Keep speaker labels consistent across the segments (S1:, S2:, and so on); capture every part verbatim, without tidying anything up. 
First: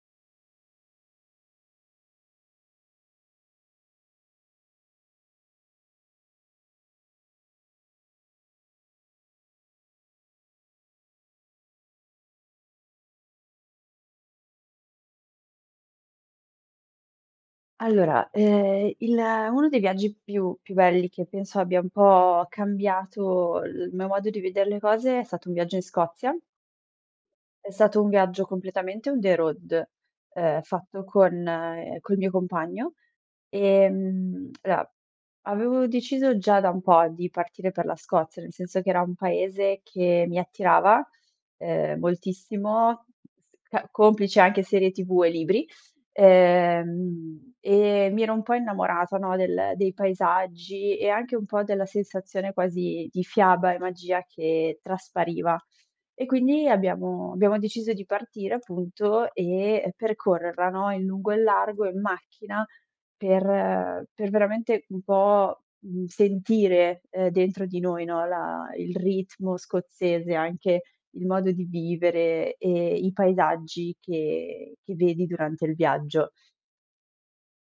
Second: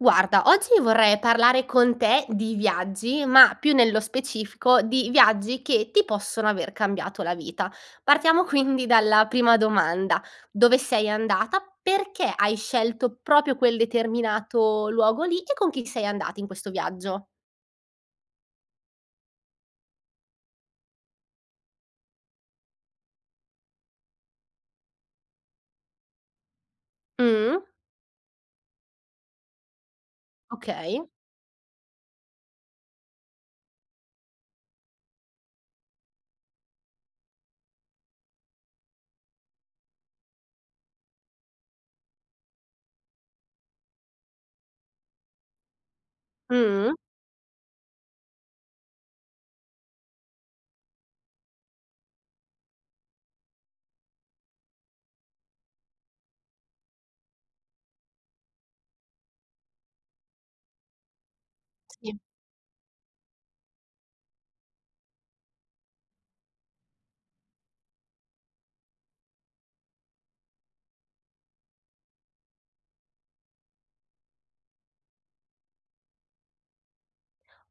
S1: Guarda, oggi vorrei parlare con te di viaggi, ma più nello specifico di viaggi che ti possono aver cambiato la vita. Partiamo quindi dalla prima domanda: dove sei andata? Perché hai scelto propio quel determinato luogo lì e con chi sei andata in questo viaggio?
S2: Allora, ehm, il uno dei viaggi più più belli che penso abbia un po' cambiato il mio modo di vedere le cose è stato un viaggio in Scozia.
S1: Mh.
S2: È stato un viaggio completamente on the road, ehm, fatto
S1: Okay.
S2: con col mio compagno. Ehm, aloa. Avevo deciso già da un po' di partire per la Scozia, nel senso che era un paese che mi attirava, uhm, moltissimo, ca complici anche serie TV e libri.
S1: Mh.
S2: Ehm, e mi ero un po' innamorata, no, del dei paesaggi e anche un po' della sensazione quasi di fiaba e magia che traspariva. E quindi abbiamo abbiamo deciso di partire appunto e e percorrerla, no, in lungo e in largo in
S1: Sì.
S2: macchina per per veramente un po', mhmm, sentire, ehm, dentro di noi, no, la il ritmo scozzese, anche il modo di vivere e i paesaggi che che vedi durante il viaggio.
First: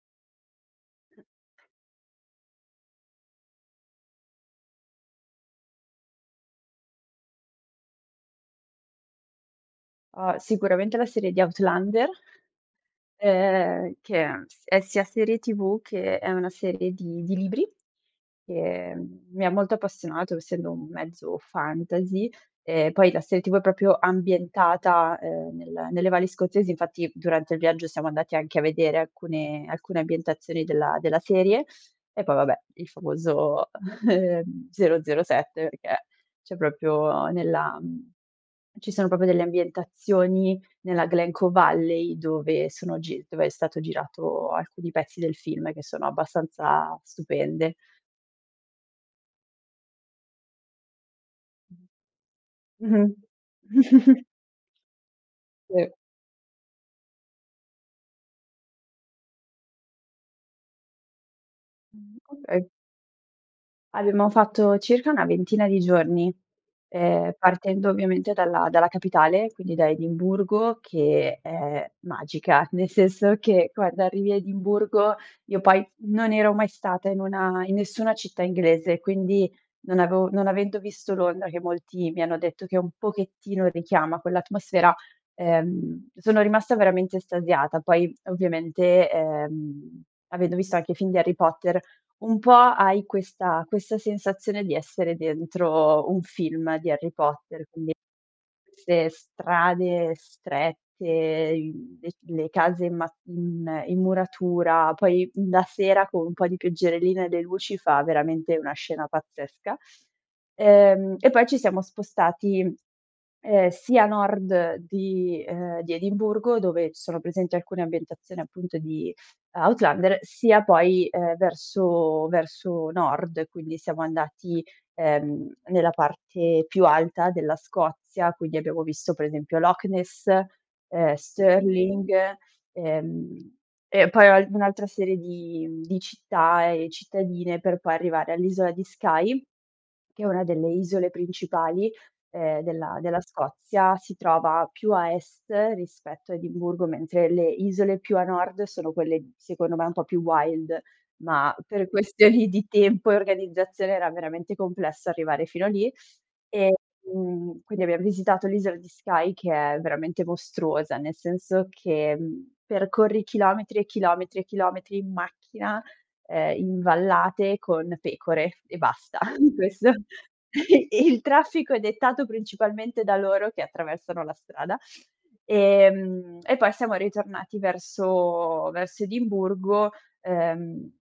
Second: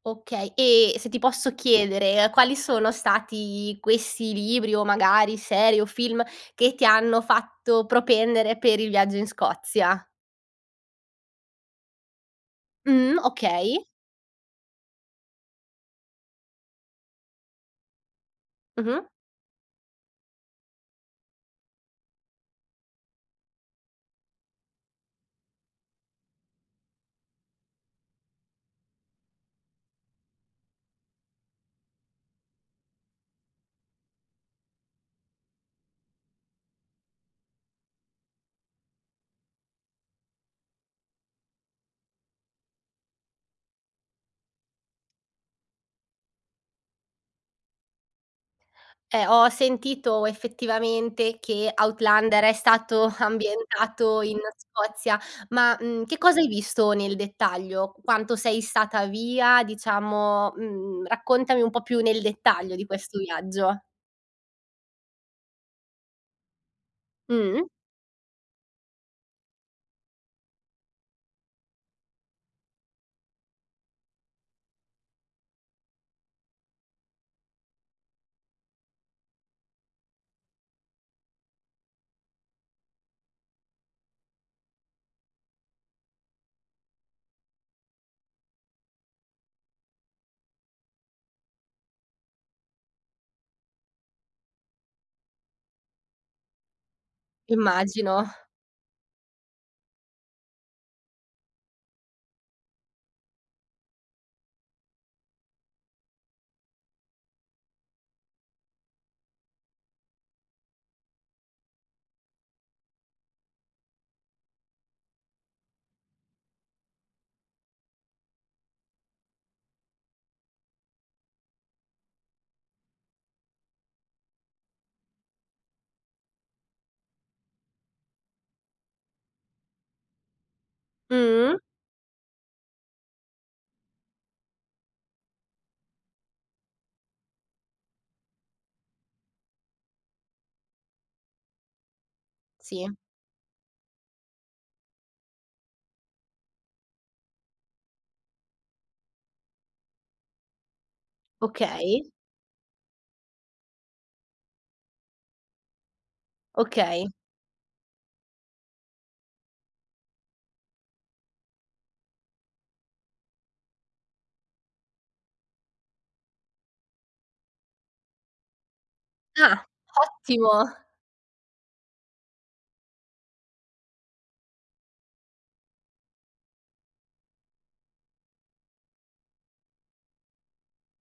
S1: Okay. E, se ti posso chiedere, quali sono stati questi libri, o magari serie o film, che ti hanno fatto propendere per il viaggio in Scozia?
S2: Uhm, sicuramente la serie di Outlander
S1: Mh, okay.
S2: ehm, che è s è sia serie TV che è una serie di di libri,
S1: Mh-mh.
S2: ehm, mi ha molto appassionato, essendo un mezzo fantasy, e poi la serie TV è propio ambientata, ehm, nel nelle valli scozzesi, infatti durante il viaggio siamo andati anche a vedere alcune alcune ambientazioni della della serie e poi, vabbè, il famoso, ehm, 007, perché c'è propio nella mhmm, ci sono propio delle ambientazioni nella Glen Coe Valley, dove sono gi dove è stato girato alcuni pezzi del film che sono abbastanza stupende.
S1: Eh, ho ho sentito effettivamente che Outlander è
S2: [unintelligible]
S1: stato
S2: Mh-mh.
S1: ambientato in Scozia. Ma,
S2: Sì.
S1: mhmm, che cosa hai visto nel dettaglio? Quanto sei stata via? Diciamo, mhmm, raccontami un po' più
S2: Mh,
S1: nel
S2: okay.
S1: dettaglio di questo viaggio.
S2: Abbiamo fatto circa una ventina di giorni, ehm,
S1: Mh.
S2: partendo ovviamente dalla dalla capitale, quindi da Edimburgo, che è magica. Nel senso che guarda, arrivi a Edimburgo io poi non ero mai stata in una in nessuna città inglese, quindi non avevo non avendo visto Londra, che molti mi hanno detto che un pochettino richiama quell'atmosfera, ehm, sono rimasta veramente estasiata. Poi ovviamente, ehm, avendo visto anche i film di Harry Potter, un po' hai questa questa sensazione di essere dentro un film di Harry Potter. Quindi
S1: Immagino.
S2: 'ste strade strette, le c le case in ma in in muratura. Poi la sera, con un po' di pioggerellina e le luci, fa veramente una scena pazzesca. Ehm, e poi ci siamo spostati, ehm, sia a nord di ehm, di Edimburgo, dove sono presenti alcune ambientazioni appunto di Outlander, sia poi, ehm, verso verso nord, quindi siamo andati, ehm, nella parte più alta della Scozia. Quindi abbiamo visto per esempio Loch Ness, ehm,
S1: Mh.
S2: Stirling, ehm, e poi [unintelligible] un'altra serie di mhmm, di città e cittadine, per poi arrivare all'isola di Skye, che è una delle isole principali, ehm,
S1: Sì.
S2: della della Scozia. Si trova più a est rispetto a Edimburgo, mentre le isole più a nord sono quelle secondo me un po' più wild. Ma per
S1: Okay.
S2: questioni di tempo e organizzazione era veramente complesso arrivare fino a lì.
S1: Okay.
S2: Ehm, quindi abbiam visitato l'isola di Skye, che è veramente mostruosa, nel senso che percorri chilometri e chilometri e chilometri in macchina, ehm, in vallate con pecore e basta,
S1: Ah,
S2: questo.
S1: ottimo!
S2: E il traffico è dettato principalmente da loro che attraversano la strada. Ehm, e poi siamo ritornati verso verso Edimburgo, ehm,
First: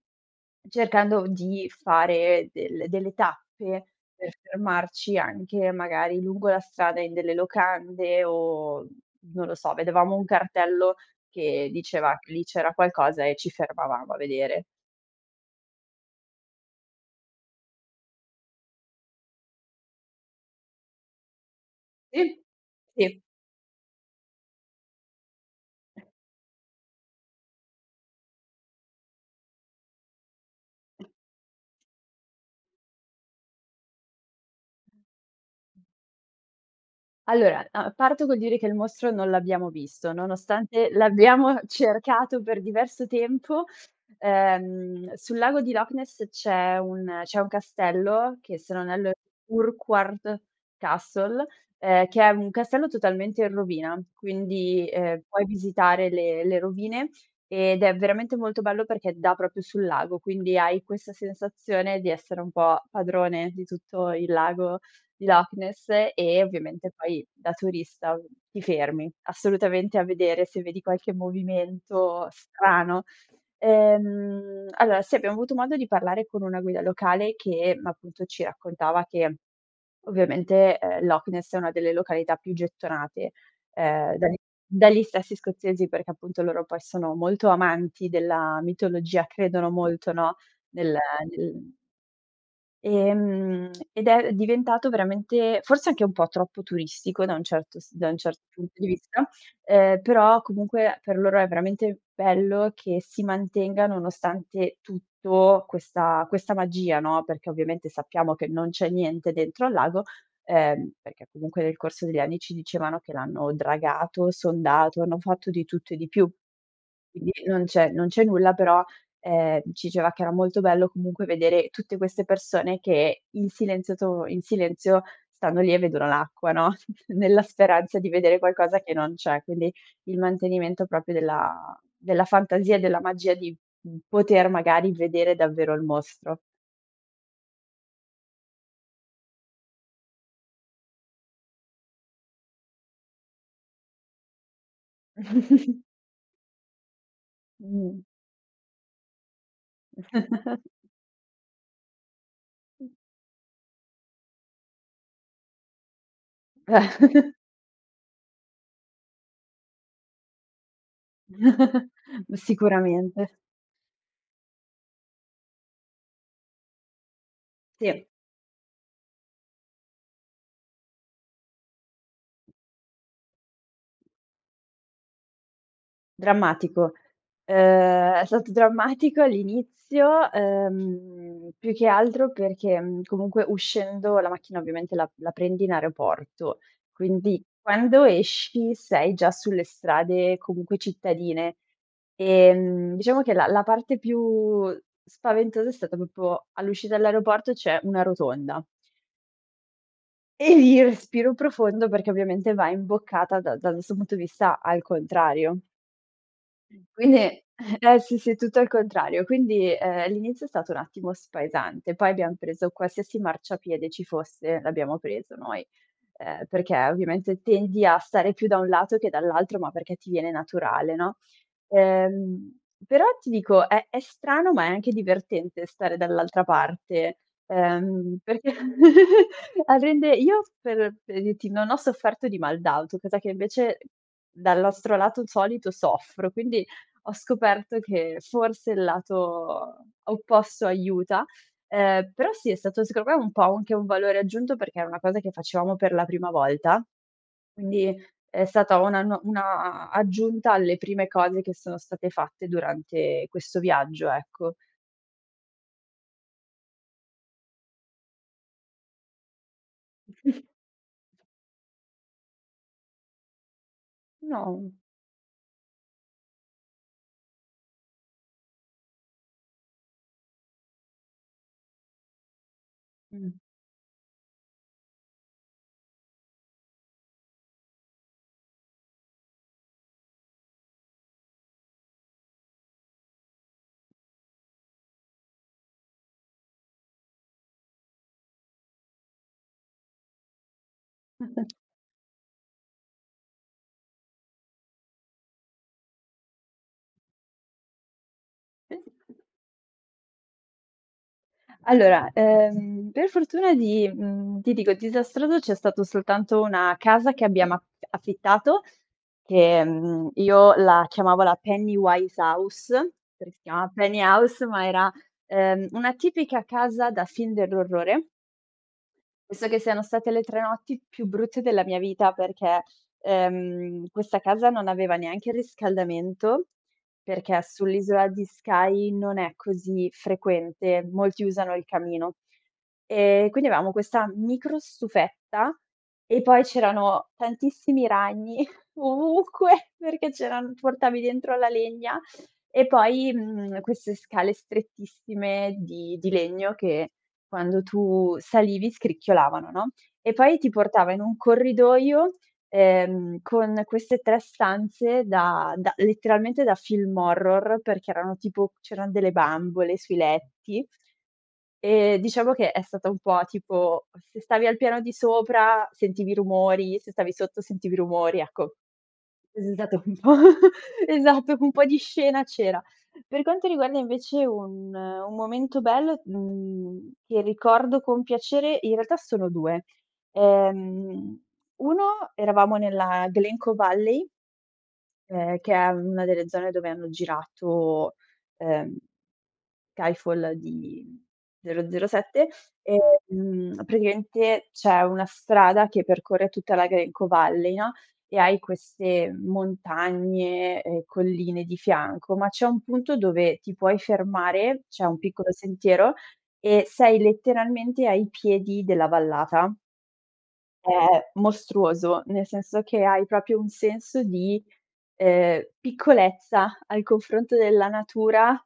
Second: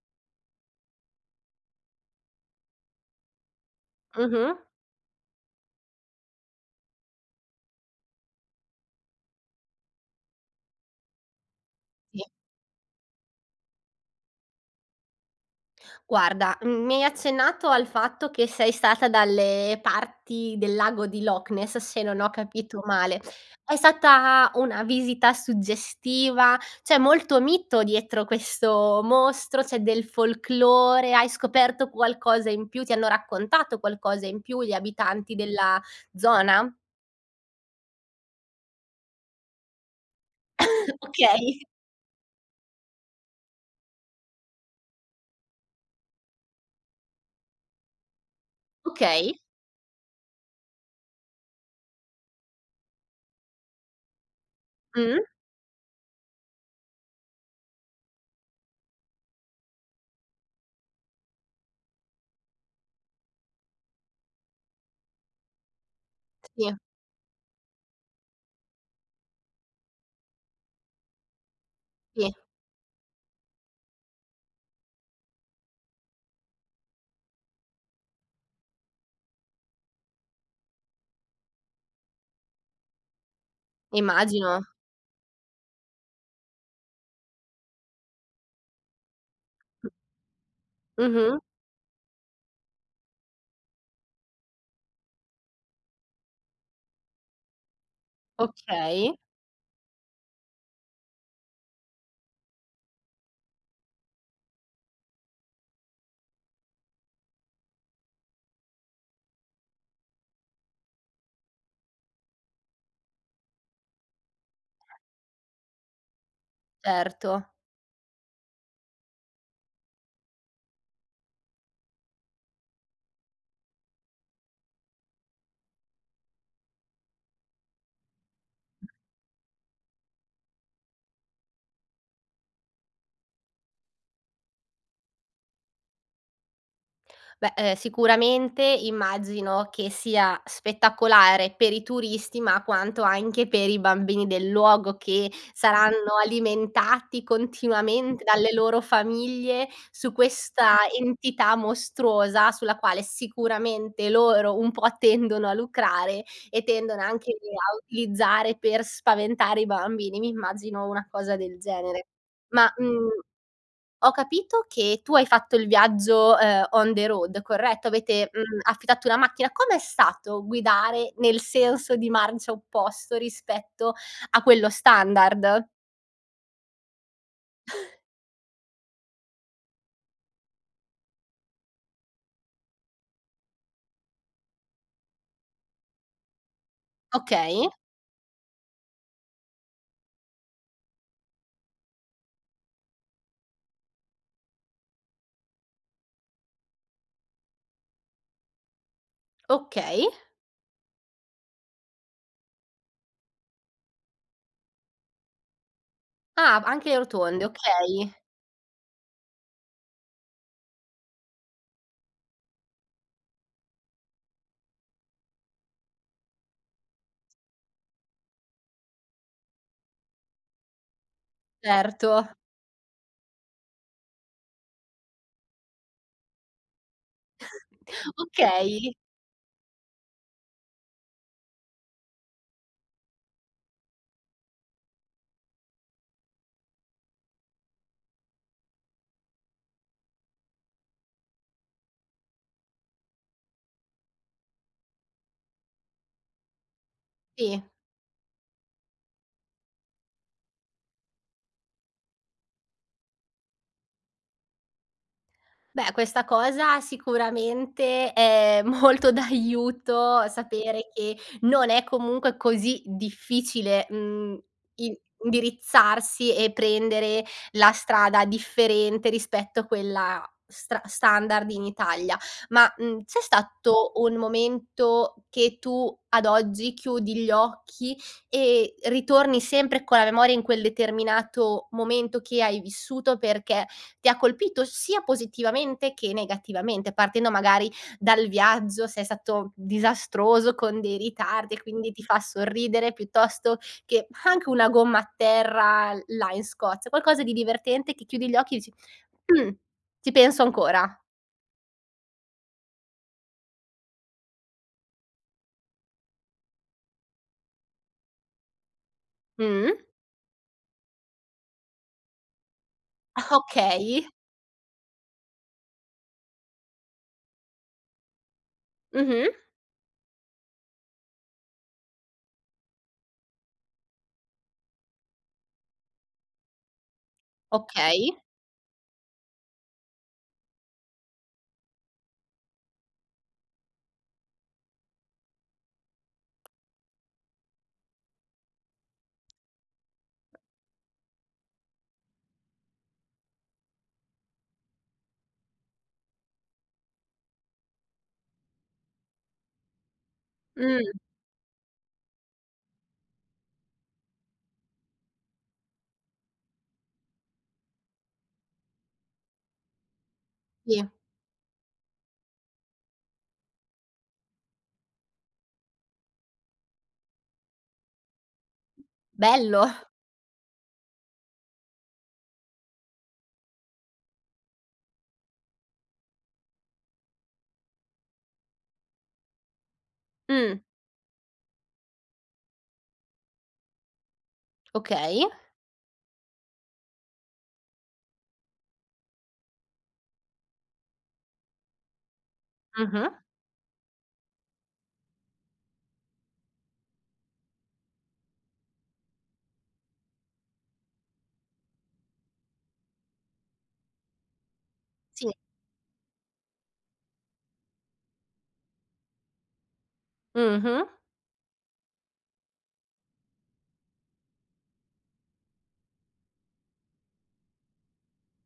S2: cercando v di fare del delle tappe per
S1: Mh-mh.
S2: fermarci anche magari lungo la strada in delle locande o, non lo so, vedevamo un cartello che diceva
S1: Sì.
S2: che lì c'era qualcosa e ci fermavamo a vedere.
S1: Guarda, mhmm, mi hai accennato al fatto che sei stata dalle parti del lago di Loch Ness, se non ho
S2: Sì,
S1: capito male.
S2: sì.
S1: È stata una visita suggestiva? C'è molto mito dietro questo mostro, c'è del folklore, hai scoperto qualcosa in più? Ti hanno raccontato qualcosa in più gli abitanti della zona?
S2: Allora, uhm, parto col dire che il mostro non l'abbiamo visto, nonostante
S1: Okay.
S2: l'abbiamo cercato per diverso tempo. Ehm, sul lago di Loch Ness c'è un c'è un castello che se non erro,
S1: Okay.
S2: Urquhart Castle, ehm, che è un castello totalmente in rovina. Quindi, ehm,
S1: Mh.
S2: puoi visitare le le rovine ed è veramente molto bello perché dà propio sul lago, quindi hai questa sensazione di essere un po' padrone di tutto il lago di Loch Ness e,
S1: Sì.
S2: ovviamente, poi da turista ti fermi assolutamente a vedere se vedi qualche movimento
S1: Sì.
S2: strano. Ehm, allora, sì, abbiamo avuto modo di parlare con una guida locale che appunto ci raccontava che ovviamente, ehm, Loch Ness è una delle località più gettonate, ehm, dagli
S1: Immagino.
S2: dagli stessi scozzesi, perché appunto loro poi sono molto amanti della mitologia, credono molto, no, nel
S1: Mh-mh.
S2: nel Ehm, ed è diventato veramente forse anche un po' troppo turistico da un certo s da un certo punto di
S1: Okay.
S2: vista, ehm, però comunque per loro è veramente bello che si mantenga nonostante tutto questa questa magia, no. Perché ovviamente sappiamo che non c'è niente dentro al lago, ehm, perché comunque nel corso degli anni ci dicevano che l'hanno dragato, sondato, hanno fatto di tutto e di più. Quindi
S1: Certo.
S2: non c'è non c'è nulla, però, ehm, ci iceva che era molto bello comunque vedere tutte queste persone che in silenzio to in silenzio stanno lì e vedono l'acqua, no, nella speranza di vedere qualcosa che non c'è. Quindi il mantenimento propio della della fantasia e della magia di, mhmm, poter magari vedere davvero il mostro.
S1: Beh, ehm, sicuramente immagino che sia spettacolare per i turisti, ma quanto anche per i bambini del luogo, che saranno alimentati
S2: Mh.
S1: continuamente dalle loro famiglie su questa entità mostruosa, sulla
S2: Mh.
S1: quale sicuramente loro un po' tendono a lucrare e tendono anche lì a utilizzare per spaventare i bambini. Mi immagino una cosa del genere.
S2: Mh,
S1: Ma, mhmm,
S2: sicuramente.
S1: ho capito che tu hai fatto il viaggio, ehm, on the road, corretto?
S2: Sì.
S1: Avete, mhmm, affittato una macchina. Com'è stato guidare nel senso di marcia opposto rispetto a quello standard?
S2: Drammatico. Uhm, è stato drammatico all'inizio, ehm, più che altro perché, mhmm, comunque uscendo la macchina ovviamente la la prendi in aeroporto, quindi
S1: Okay.
S2: quando esci sei già sulle strade comunque cittadine. Ehm, diciamo che la la parte più spaventosa è stata popo all'uscita dell'aeroporto, c'è una rotonda
S1: Okay.
S2: e lì respiro profondo perché ovviamente va imboccata dal dal nostro punto di vista al contrario.
S1: Ah, b anche
S2: Quindi
S1: rotonde.
S2: [unintelligible]
S1: Okay.
S2: sì, sì, è tutto al contrario. Quindi, ehm, l'inizio è stato un attimo spaesante, poi abbiam preso qualsiasi marciapiede ci fosse, l'abbiamo preso noi, ehm, perché ovviamente tendi a stare più da un lato che dall'altro, ma perché ti viene naturale, no.
S1: Certo.
S2: Ehm, però ti dico, è è strano, ma è anche divertente stare dall'altra parte. Ehm, perché
S1: Okay.
S2: a rende io, per pre ditti, non ho sofferto di mal d'auto, cosa che invece dal nostro lato solito soffro, quindi ho scoperto che forse il lato opposto aiuta. Ehm, però sì, è stato secondo me un po' u anche un valore aggiunto, perché è una cosa che facevamo per la prima volta.
S1: Sì.
S2: Quindi è stata una nuo una aggiunta alle prime cose che sono state fatte durante questo viaggio, ecco.
S1: Beh, questa cosa sicuramente è molto d'aiuto, sapere che non è comunque così difficile, mhmm,
S2: No.
S1: in indirizzarsi e prendere la strada differente rispetto a quella stra standard in Italia. Ma, mhmm, c'è
S2: Mh.
S1: stato un momento che tu, ad oggi, chiudi gli occhi e ritorni sempre con la memoria in quel determinato momento che hai vissuto, perché ti ha colpito sia positivamente che negativamente? Partendo magari dal viaggio, se è stato disastroso con dei ritardi e quindi ti fa sorridere, piuttosto che anche una gomma a terra là in Scozia. Qualcosa di divertente che chiudi gli occhi e dici:
S2: [unintelligible]
S1: “Mh, ci penso ancora.”
S2: Allora, ehm, per fortuna di, mhmm, ti dico, disastrato c'è stato soltanto una casa che abbiamo af affittato che,
S1: Mh-mh.
S2: mhmm, io la chiamavo la Pennywise House, perché si chiama Penny
S1: Okay.
S2: House, ma era, ehm, una tipica casa da film dell'orrore.
S1: Mh-mh.
S2: Penso che siano state le tre notti più brutte della mia vita, perché, ehm, questa casa non aveva neanche il riscaldamento, perché sull'isola
S1: Okay.
S2: di Skye non è così frequente, molti usano il camino. E quindi avevamo questa microstufetta e poi c'erano tantissimi ragni ovunque, perché c'eran portavi dentro la legna. E poi, mhmm, queste scale strettissime di di legno che quando tu salivi scricchiolavano, no, e poi ti portava
S1: Mh.
S2: in un corridoio, ehm, con queste tre stanze da da letteralmente da film horror, perché erano tipo c'eran delle bambole sui letti.
S1: Sì.
S2: E diciamo che è stata un po' tipo, se stavi al piano di sopra sentivi rumori, se stavi sotto sentivi rumori, ecco. È s
S1: Bello!
S2: stato un po' esatto, un po' di scena c'era. Per quanto riguarda invece un un momento bello, mhmm, che ricordo con piacere, in realtà sono due.
S1: Mh.
S2: Ehm, uno, eravamo nella Glen Coe Valley
S1: Okay.
S2: ehm, che è una delle zone dove hanno girato, ehm, Skyfall di 007.
S1: Mh-mh.
S2: Ehm, praticamente c'è una strada che percorre tutta la Glen Coe Valley, no, e hai queste montagne e colline di fianco, ma c'è un punto dove ti puoi fermare, c'è un
S1: Sì.
S2: piccolo sentiero e sei letteralmente ai piedi della vallata è
S1: Mh-mh.
S2: è mostruoso, nel senso che hai propio un senso di, ehm, piccolezza al confronto della natura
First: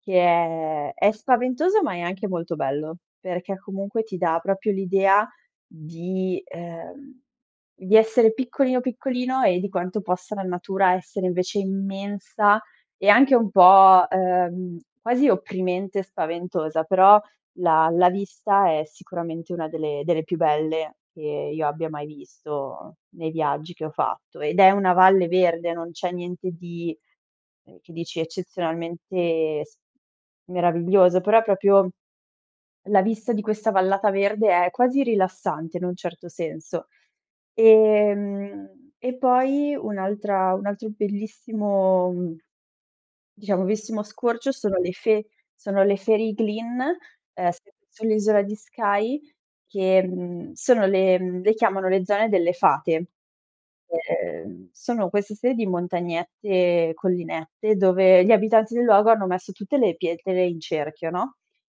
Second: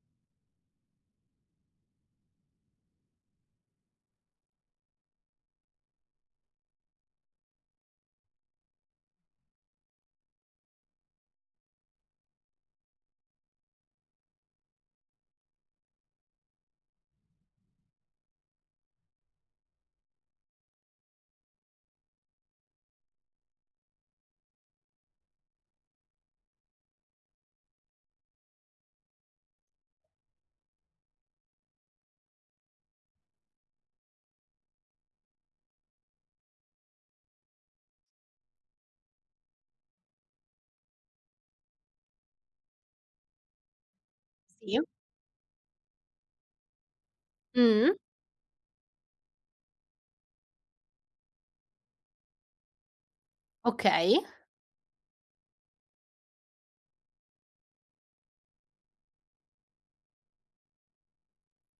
S2: che è è spaventoso, ma è anche molto bello. Perché comunque ti dà propio l'idea di ehm, di essere piccolino, piccolino e di quanto possa la natura essere invece immensa e anche un po', uhm, quasi opprimente e spaventosa. Però la la vista è sicuramente una delle delle più belle che io abbia mai visto nei viaggi che ho fatto, ed è una valle verde, non c'è niente di, uhm, che dici eccezionalmente s meraviglioso, però è propio la vista di questa vallata verde, è quasi rilassante in un certo senso. Ehm, e poi un'altra un altro bellissimo diciamo, veissimo scorcio
S1: Sì.
S2: sono le Fe sono le Fairy Glen, uhm, s
S1: Mh-mh.
S2: sull'isola di Skye, che, mhmm, sono le mhmm, le chiamano "Le zone delle fate".
S1: Okay.
S2: Ehm, sono questa serie di montagnette, collinette dove gli abitanti del luogo hanno messo tutte le pietre in cerchio, no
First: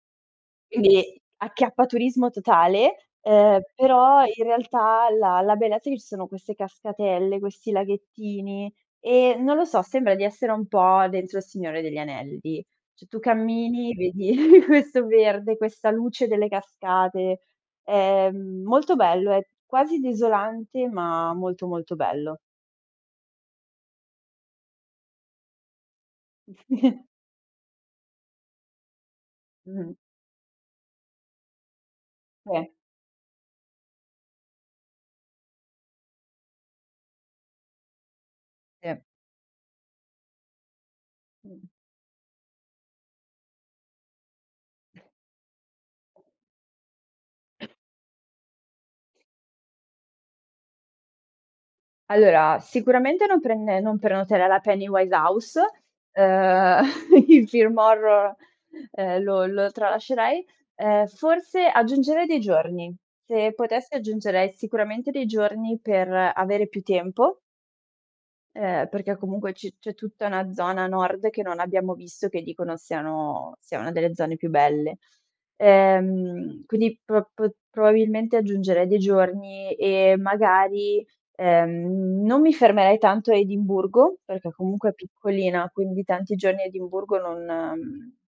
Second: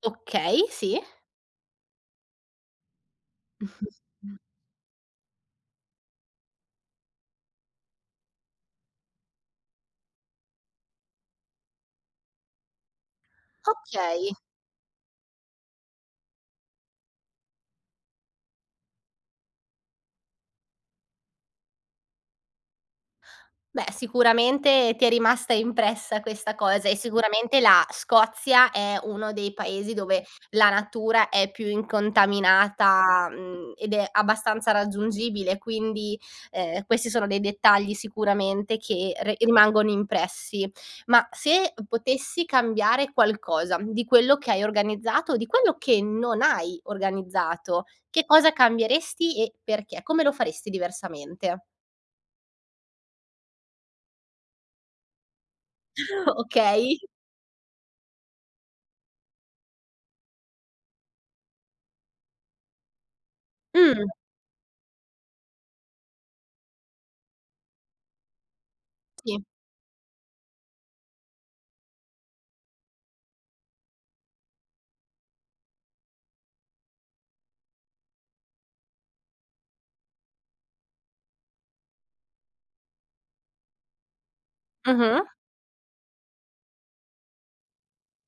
S1: Okay, sì.
S2: quindi acchiappaturismo totale, uhm, però in realtà la la bellezza è che ci sono queste cascatelle, questi laghettini e, non lo so, sembra di essere un po' dentro Il Signore degli Anelli. ceh, tu cammini, vedi
S1: Okay.
S2: questo verde, questa luce delle cascate. Ehm, molto bello, è quasi desolante, ma molto, molto bello.
S1: Beh, sicuramente ti è rimasta impressa questa cosa e sicuramente la Scozia è uno dei paesi
S2: Mh-mh.
S1: dove la natura è più
S2: Sì.
S1: incontaminata, mhmm, ed è abbastanza raggiungibile, quindi, ehm, questi sono dei dettagli sicuramente
S2: Sì.
S1: che re rimangono impressi. Ma
S2: Mh.
S1: se potessi cambiare qualcosa di quello che hai organizzato o di quello che non hai organizzato, che cosa cambieresti e perché? Come lo faresti diversamente?
S2: Allora, sicuramente non prende non prenoterai la Penny Wine House. Uhm,
S1: Okay.
S2: il film horror, ehm, lo lo tralascerei. Ehm, forse aggiungerei dei giorni. Se potessi,
S1: Mh.
S2: aggiungerei sicuramente dei giorni per avere più tempo ehm, perché
S1: Sì.
S2: comunque c c'è tutta una zona nord che non abbiamo visto, che dicono siano sia una delle zone più belle. Ehm, quindi pr p probabilmente aggiungerei dei giorni e magari, ehm, non mi fermerei tanto a Edimburgo, perché comunque è
S1: Mh-mh.
S2: piccolina, quindi tanti giorni a Edimburgo, non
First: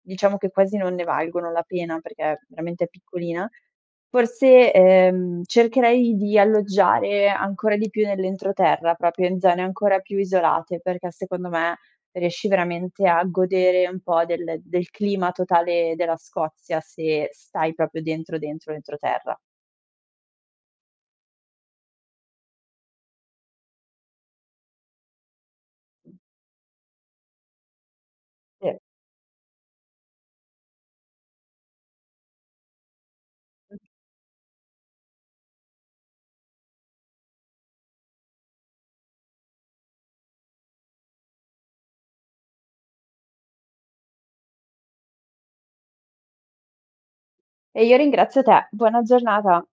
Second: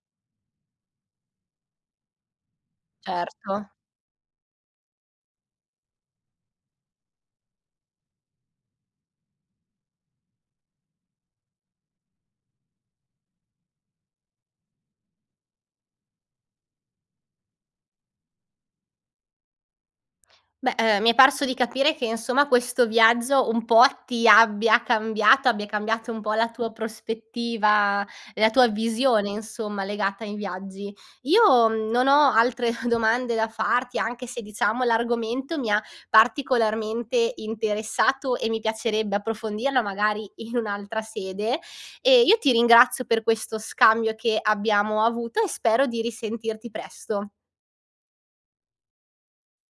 S2: diciamo che quasi non ne valgono la pena, perché veramente è piccolina.
S1: Certo.
S2: Forse, ehm, cercherei di alloggiare ancora di più nell'entroterra, propio in zone ancora più isolate, perché secondo me riesci veramente a godere un po' del del clima totale della Scozia se stai propio dentro, dentro l'entroterra.
S1: Beh, ehm, mi è parso di capire che, insomma, questo viaggio un po' ti abbia cambiata, abbia cambiato un po' la tua prospettiva, la tua
S2: Sì.
S1: visione, insomma, legata ai viaggi. Io non ho altre domande da
S2: Mh.
S1: farti, anche se, diciamo, l'argomento mi ha particolarmente interessato e mi piacerebbe approfondirlo magari in un'altra sede. E io ti ringrazio per questo scambio che abbiamo avuto e spero di risentirti presto.
S2: E io ringrazio te. Buona giornata.